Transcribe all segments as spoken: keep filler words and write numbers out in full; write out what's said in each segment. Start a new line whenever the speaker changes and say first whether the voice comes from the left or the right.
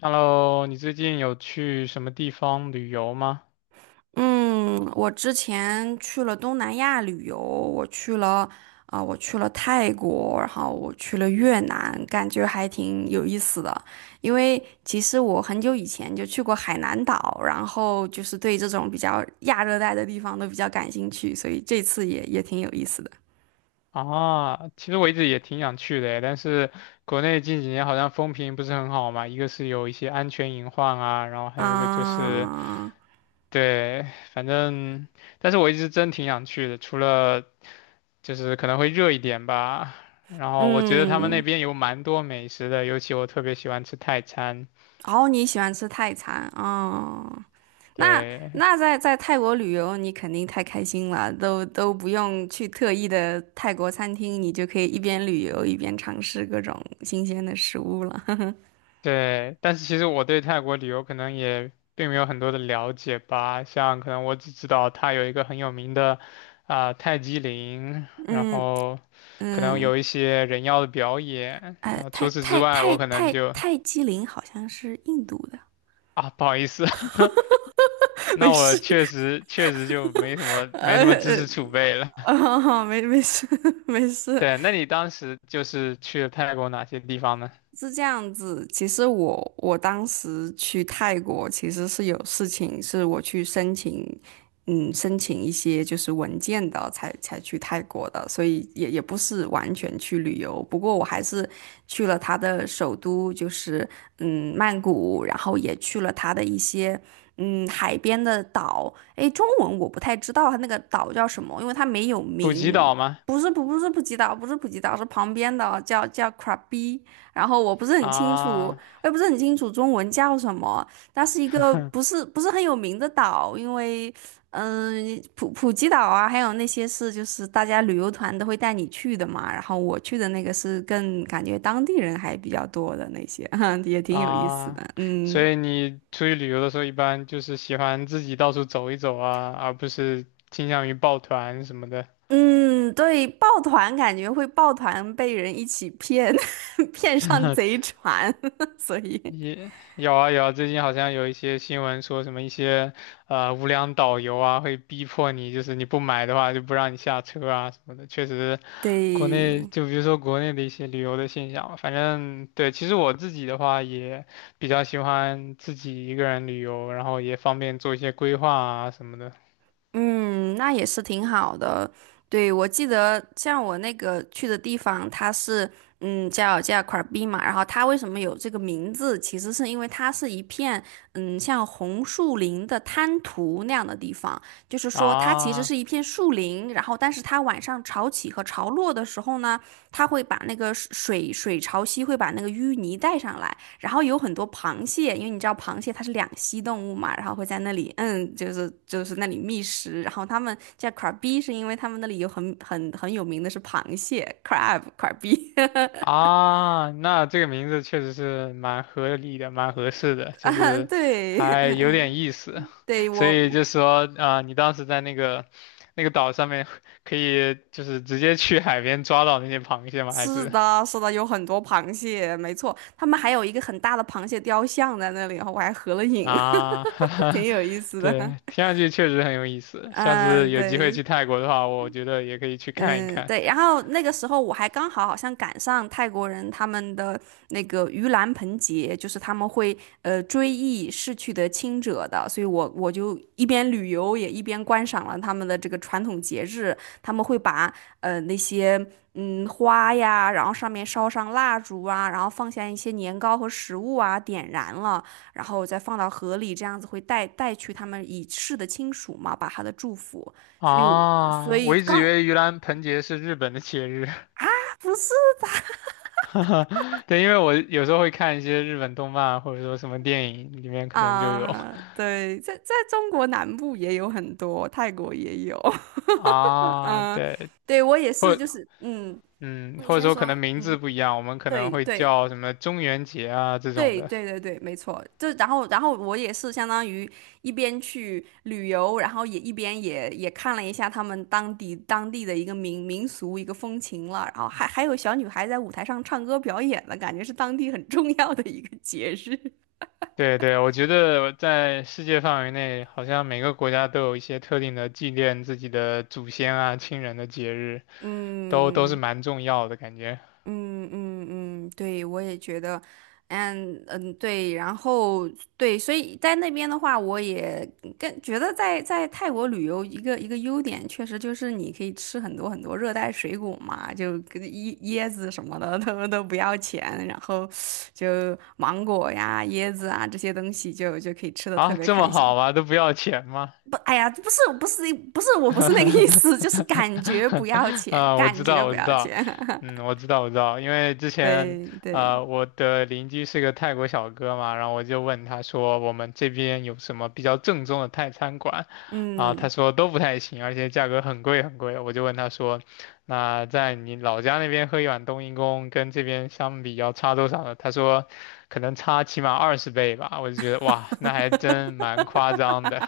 left: Hello，你最近有去什么地方旅游吗？
right: 嗯，我之前去了东南亚旅游，我去了啊、我去了泰国，然后我去了越南，感觉还挺有意思的。因为其实我很久以前就去过海南岛，然后就是对这种比较亚热带的地方都比较感兴趣，所以这次也也挺有意思的。
left: 啊，其实我一直也挺想去的诶但是国内近几年好像风评不是很好嘛，一个是有一些安全隐患啊，然后还有一个就是，
right: 啊、
left: 对，反正，但是我一直真挺想去的，除了就是可能会热一点吧，然后我觉得他们那
right: 嗯。
left: 边有蛮多美食的，尤其我特别喜欢吃泰餐，
right: 哦，你喜欢吃泰餐哦？那
left: 对，
right: 那在在泰国旅游，你肯定太开心了，都都不用去特意的泰国餐厅，你就可以一边旅游一边尝试各种新鲜的食物了。
left: 对，但是其实我对泰国旅游可能也并没有很多的了解吧，像可能我只知道它有一个很有名的啊、泰姬陵，然
right: 嗯
left: 后可能
right: 嗯，
left: 有一些人妖的表演，
right: 哎，
left: 然后
right: 泰
left: 除此之
right: 泰
left: 外，
right: 泰
left: 我可能
right: 泰
left: 就
right: 泰姬陵好像是印度的。
left: 啊不好意思，那
right: 没事。
left: 我确实确实就没什么没什么知识储备了。
right: 哦，没没事。 没事。
left: 对，那你当时就是去了泰国哪些地方呢？
right: 是这样子，其实我我当时去泰国其实是有事情，是我去申请。嗯，申请一些就是文件的，才才去泰国的，所以也也不是完全去旅游。不过我还是去了它的首都，就是嗯曼谷，然后也去了它的一些嗯海边的岛。诶，中文我不太知道它那个岛叫什么，因为它没有
left: 普吉
right: 名。
left: 岛吗？
right: 不是不不是普吉岛，不是普吉岛，是旁边的叫叫 Krabi。然后我不是很清楚，我
left: 啊，
right: 也不是很清楚中文叫什么。它是一个 不是不是很有名的岛，因为嗯、普普吉岛啊，还有那些是就是大家旅游团都会带你去的嘛。然后我去的那个是更感觉当地人还比较多的那些，也挺有意思的。
left: 啊，
right: 嗯
left: 所以你出去旅游的时候，一般就是喜欢自己到处走一走啊，而不是倾向于抱团什么的。
right: 嗯，对，抱团感觉会抱团被人一起骗，骗上贼 船，所以
left: 也有啊有啊，最近好像有一些新闻说什么一些呃无良导游啊，会逼迫你，就是你不买的话就不让你下车啊什么的。确实，国内
right: 对。
left: 就比如说国内的一些旅游的现象吧，反正对，其实我自己的话也比较喜欢自己一个人旅游，然后也方便做一些规划啊什么的
right: 嗯，那也是挺好的。对，我记得像我那个去的地方，它是嗯叫叫 k 尔 a 嘛，然后它为什么有这个名字，其实是因为它是一片嗯像红树林的滩涂那样的地方，就是说它其实
left: 啊。
right: 是一片树林，然后但是它晚上潮起和潮落的时候呢，它会把那个水水潮汐会把那个淤泥带上来，然后有很多螃蟹，因为你知道螃蟹它是两栖动物嘛，然后会在那里，嗯，就是就是那里觅食。然后他们叫 crabby，是因为他们那里有很很很有名的是螃蟹 crab crabby。
left: 啊，那这个名字确实是蛮合理的，蛮合适的，就
right: 啊，
left: 是
right: 对。
left: 还有点意思。
right: 对，
left: 所以
right: 我
left: 就说啊、呃你当时在那个那个岛上面，可以就是直接去海边抓到那些螃蟹吗？还
right: 是
left: 是
right: 的，是的，有很多螃蟹，没错，他们还有一个很大的螃蟹雕像在那里，然后我还合了影。
left: 啊，
right: 挺 有意思的。
left: 对，听上去确实很有意 思。下次
right: 嗯，
left: 有机会去
right: 对。
left: 泰国的话，我觉得也可以去看一
right: 嗯，
left: 看。
right: 对，然后那个时候我还刚好好像赶上泰国人他们的那个盂兰盆节，就是他们会呃追忆逝去的亲者的，所以我我就一边旅游也一边观赏了他们的这个传统节日。他们会把呃那些嗯花呀，然后上面烧上蜡烛啊，然后放下一些年糕和食物啊，点燃了，然后再放到河里，这样子会带带去他们已逝的亲属嘛，把他的祝福。所以我所
left: 啊，我
right: 以
left: 一直以
right: 刚
left: 为盂兰盆节是日本的节日。
right: 不是
left: 哈哈，对，因为我有时候会看一些日本动漫，或者说什么电影里面可能就有
right: 啊。对，在在中国南部也有很多，泰国也有。
left: 啊，
right: 嗯、
left: 对，
right: 对我也是，
left: 或
right: 就是嗯，
left: 嗯，
right: 你
left: 或者
right: 先
left: 说可
right: 说。
left: 能名字
right: 嗯，
left: 不一样，我们可能
right: 对
left: 会
right: 对
left: 叫什么中元节啊这种
right: 对
left: 的。
right: 对对对，没错，就然后然后我也是相当于一边去旅游，然后也一边也也看了一下他们当地当地的一个民民俗一个风情了，然后还还有小女孩在舞台上唱歌表演了，感觉是当地很重要的一个节日。
left: 对对，我觉得在世界范围内，好像每个国家都有一些特定的纪念自己的祖先啊、亲人的节日，都都是
right: 嗯。
left: 蛮重要的感觉。
right: 嗯嗯嗯，对，我也觉得。嗯嗯，对，然后对，所以在那边的话，我也跟觉得在在泰国旅游一个一个优点，确实就是你可以吃很多很多热带水果嘛，就跟椰椰子什么的他们都不要钱，然后就芒果呀、椰子啊这些东西就就可以吃的特
left: 啊，
right: 别
left: 这么
right: 开心。
left: 好吗？都不要钱吗？
right: 不，哎呀，不是，不是，不是，我不是那个意 思，就是感觉不要钱，
left: 啊，我
right: 感
left: 知
right: 觉
left: 道，
right: 不
left: 我知
right: 要
left: 道，
right: 钱。
left: 嗯，我知道，我知道，因为之 前，
right: 对对。
left: 啊，我的邻居是个泰国小哥嘛，然后我就问他说，我们这边有什么比较正宗的泰餐馆？啊，他
right: 嗯。
left: 说都不太行，而且价格很贵很贵。我就问他说，那在你老家那边喝一碗冬阴功跟这边相比要差多少呢？他说，可能差起码二十倍吧。我就觉得哇，那还真蛮夸 张的。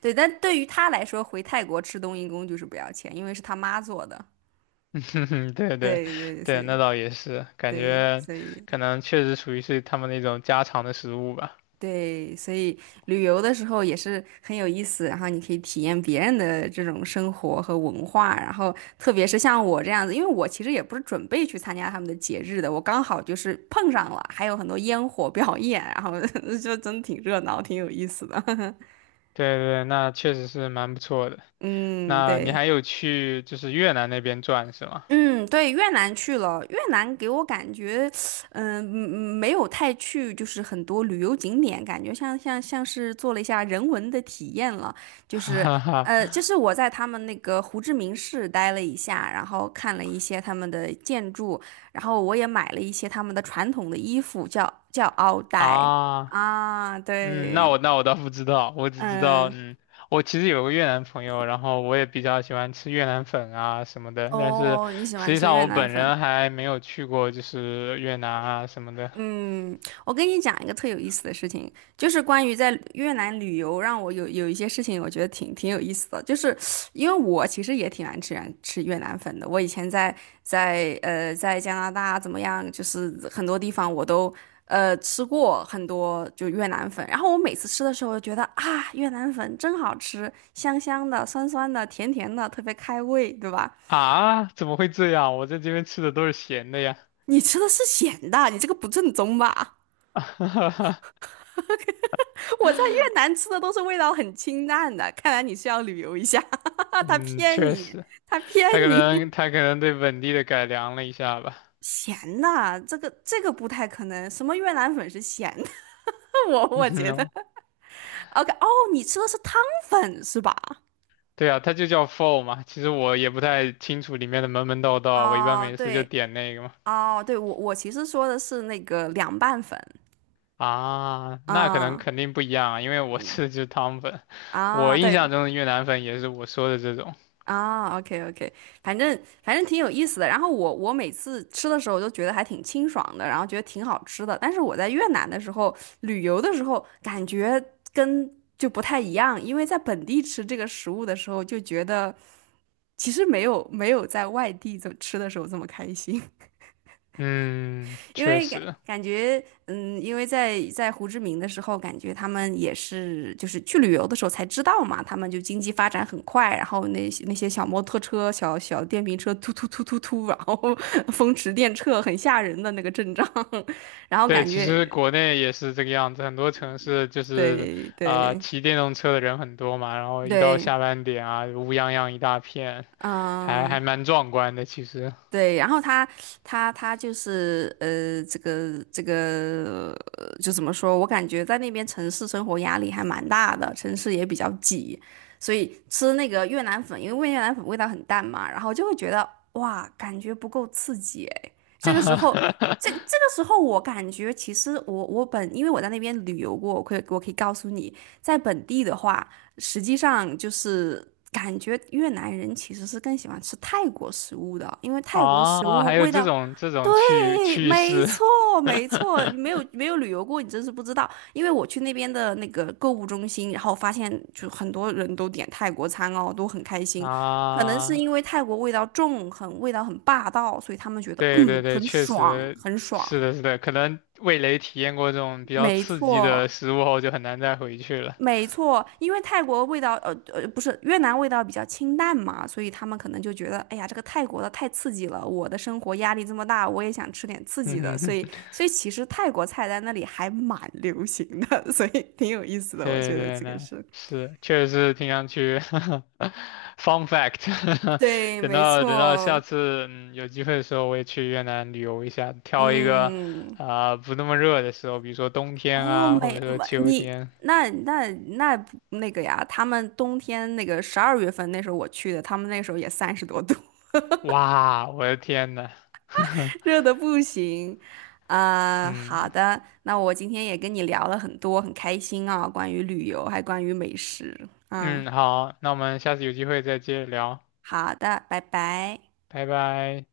right: 对，但对于他来说，回泰国吃冬阴功就是不要钱，因为是他妈做的。
left: 对对
right: 对对，所
left: 对，那
right: 以
left: 倒也是，感
right: 对，
left: 觉
right: 所以
left: 可能确实属于是他们那种家常的食物吧。
right: 对，所以旅游的时候也是很有意思，然后你可以体验别人的这种生活和文化，然后特别是像我这样子，因为我其实也不是准备去参加他们的节日的，我刚好就是碰上了，还有很多烟火表演，然后 就真挺热闹，挺有意思的。
left: 对对，那确实是蛮不错的。
right: 嗯，
left: 那你
right: 对。
left: 还有去就是越南那边转是吗？
right: 嗯，对，越南去了，越南给我感觉，嗯、嗯没有太去，就是很多旅游景点，感觉像像像是做了一下人文的体验了，就 是，
left: 哈哈
right: 呃，就是我在他们那个胡志明市待了一下，然后看了一些他们的建筑，然后我也买了一些他们的传统的衣服，叫叫奥黛
left: 啊，
right: 啊，
left: 嗯，那
right: 对，
left: 我那我倒不知道，我只知道，
right: 嗯。
left: 嗯，我其实有个越南朋友，然后我也比较喜欢吃越南粉啊什么的，但是
right: 哦，你喜
left: 实
right: 欢
left: 际
right: 吃
left: 上
right: 越
left: 我
right: 南
left: 本
right: 粉？
left: 人还没有去过，就是越南啊什么的。
right: 嗯，我跟你讲一个特有意思的事情，就是关于在越南旅游，让我有有一些事情，我觉得挺挺有意思的，就是因为我其实也挺爱吃越吃越南粉的，我以前在在呃在加拿大怎么样，就是很多地方我都呃吃过很多就越南粉，然后我每次吃的时候，我就觉得啊越南粉真好吃，香香的、酸酸的、甜甜的，特别开胃，对吧？
left: 啊，怎么会这样？我在这边吃的都是咸的呀。
right: 你吃的是咸的，你这个不正宗吧？我在越南吃的都是味道很清淡的，看来你是要旅游一下。他
left: 嗯，
right: 骗
left: 确
right: 你，
left: 实，
right: 他骗
left: 他可
right: 你。
left: 能他可能对本地的改良了一下吧。
right: 咸的，这个这个不太可能。什么越南粉是咸的？我我 觉得
left: 嗯，
right: ，OK，哦，你吃的是汤粉是吧？
left: 对啊，他就叫 f h o 嘛。其实我也不太清楚里面的门门道道，我一般
right: 哦，
left: 每次就
right: 对。
left: 点那个嘛。
right: 哦，对，我我其实说的是那个凉拌粉。
left: 啊，那可能
right: 啊，
left: 肯定不一样啊，因为我
right: 嗯，
left: 吃的就是汤粉。我
right: 啊，
left: 印
right: 对，
left: 象中的越南粉也是我说的这种。
right: 啊，OK OK，反正反正挺有意思的。然后我我每次吃的时候都觉得还挺清爽的，然后觉得挺好吃的。但是我在越南的时候旅游的时候，感觉跟就不太一样，因为在本地吃这个食物的时候，就觉得其实没有没有在外地这么吃的时候这么开心。
left: 嗯，
right: 因
left: 确
right: 为感
left: 实。
right: 感觉，嗯，因为在在胡志明的时候，感觉他们也是就是去旅游的时候才知道嘛，他们就经济发展很快，然后那些那些小摩托车、小小电瓶车突突突突突，然后 风驰电掣，很吓人的那个阵仗。然后
left: 对，
right: 感
left: 其
right: 觉，
left: 实国内也是这个样子，很多城市就是
right: 对
left: 啊、呃
right: 对
left: 骑电动车的人很多嘛，然后一到
right: 对，
left: 下班点啊，乌泱泱一大片，还
right: 嗯、
left: 还蛮壮观的，其实。
right: 对，然后他他他就是呃，这个这个呃就怎么说？我感觉在那边城市生活压力还蛮大的，城市也比较挤，所以吃那个越南粉，因为越南粉味道很淡嘛，然后就会觉得哇，感觉不够刺激哎。这个时候，这这个 时候我感觉其实我我本因为我在那边旅游过，我可以我可以告诉你，在本地的话。实际上就是感觉越南人其实是更喜欢吃泰国食物的，因为泰国食
left: 啊，还
right: 物
left: 有
right: 味
left: 这
right: 道，
left: 种这种趣
right: 对，
left: 趣
right: 没
left: 事
right: 错，没错，没 有没有旅游过，你真是不知道。因为我去那边的那个购物中心，然后发现就很多人都点泰国餐哦，都很开心。可能是
left: 啊，
right: 因为泰国味道重，很味道很霸道，所以他们觉得
left: 对对
right: 嗯
left: 对，
right: 很
left: 确
right: 爽，
left: 实
right: 很
left: 是
right: 爽。
left: 的，是的，可能味蕾体验过这种比较
right: 没
left: 刺激
right: 错，
left: 的食物后，就很难再回去了。
right: 没 错，因为泰国味道，呃呃，不是越南味道比较清淡嘛，所以他们可能就觉得，哎呀，这个泰国的太刺激了，我的生活压力这么大，我也想吃点刺激的，
left: 嗯
right: 所
left: 哼
right: 以，所以其实泰国菜在那里还蛮流行的，所以挺有意思的，我
left: 对对
right: 觉得
left: 对，
right: 这个
left: 那
right: 是。
left: 是，确实是挺想去 ，fun fact
right: 对，
left: 等
right: 没
left: 到等到
right: 错，
left: 下次嗯有机会的时候，我也去越南旅游一下，挑一个
right: 嗯。
left: 啊、不那么热的时候，比如说冬天
right: 哦，
left: 啊，或
right: 没，
left: 者说
right: 没
left: 秋
right: 你
left: 天。
right: 那那那不那个呀，他们冬天那个十二月份那时候我去的，他们那时候也三十多度。
left: 哇，我的天呐，
right: 热的不行。啊、好
left: 嗯
right: 的，那我今天也跟你聊了很多，很开心啊、关于旅游，还关于美食。嗯，
left: 嗯，好，那我们下次有机会再接着聊，
right: 好的，拜拜。
left: 拜拜。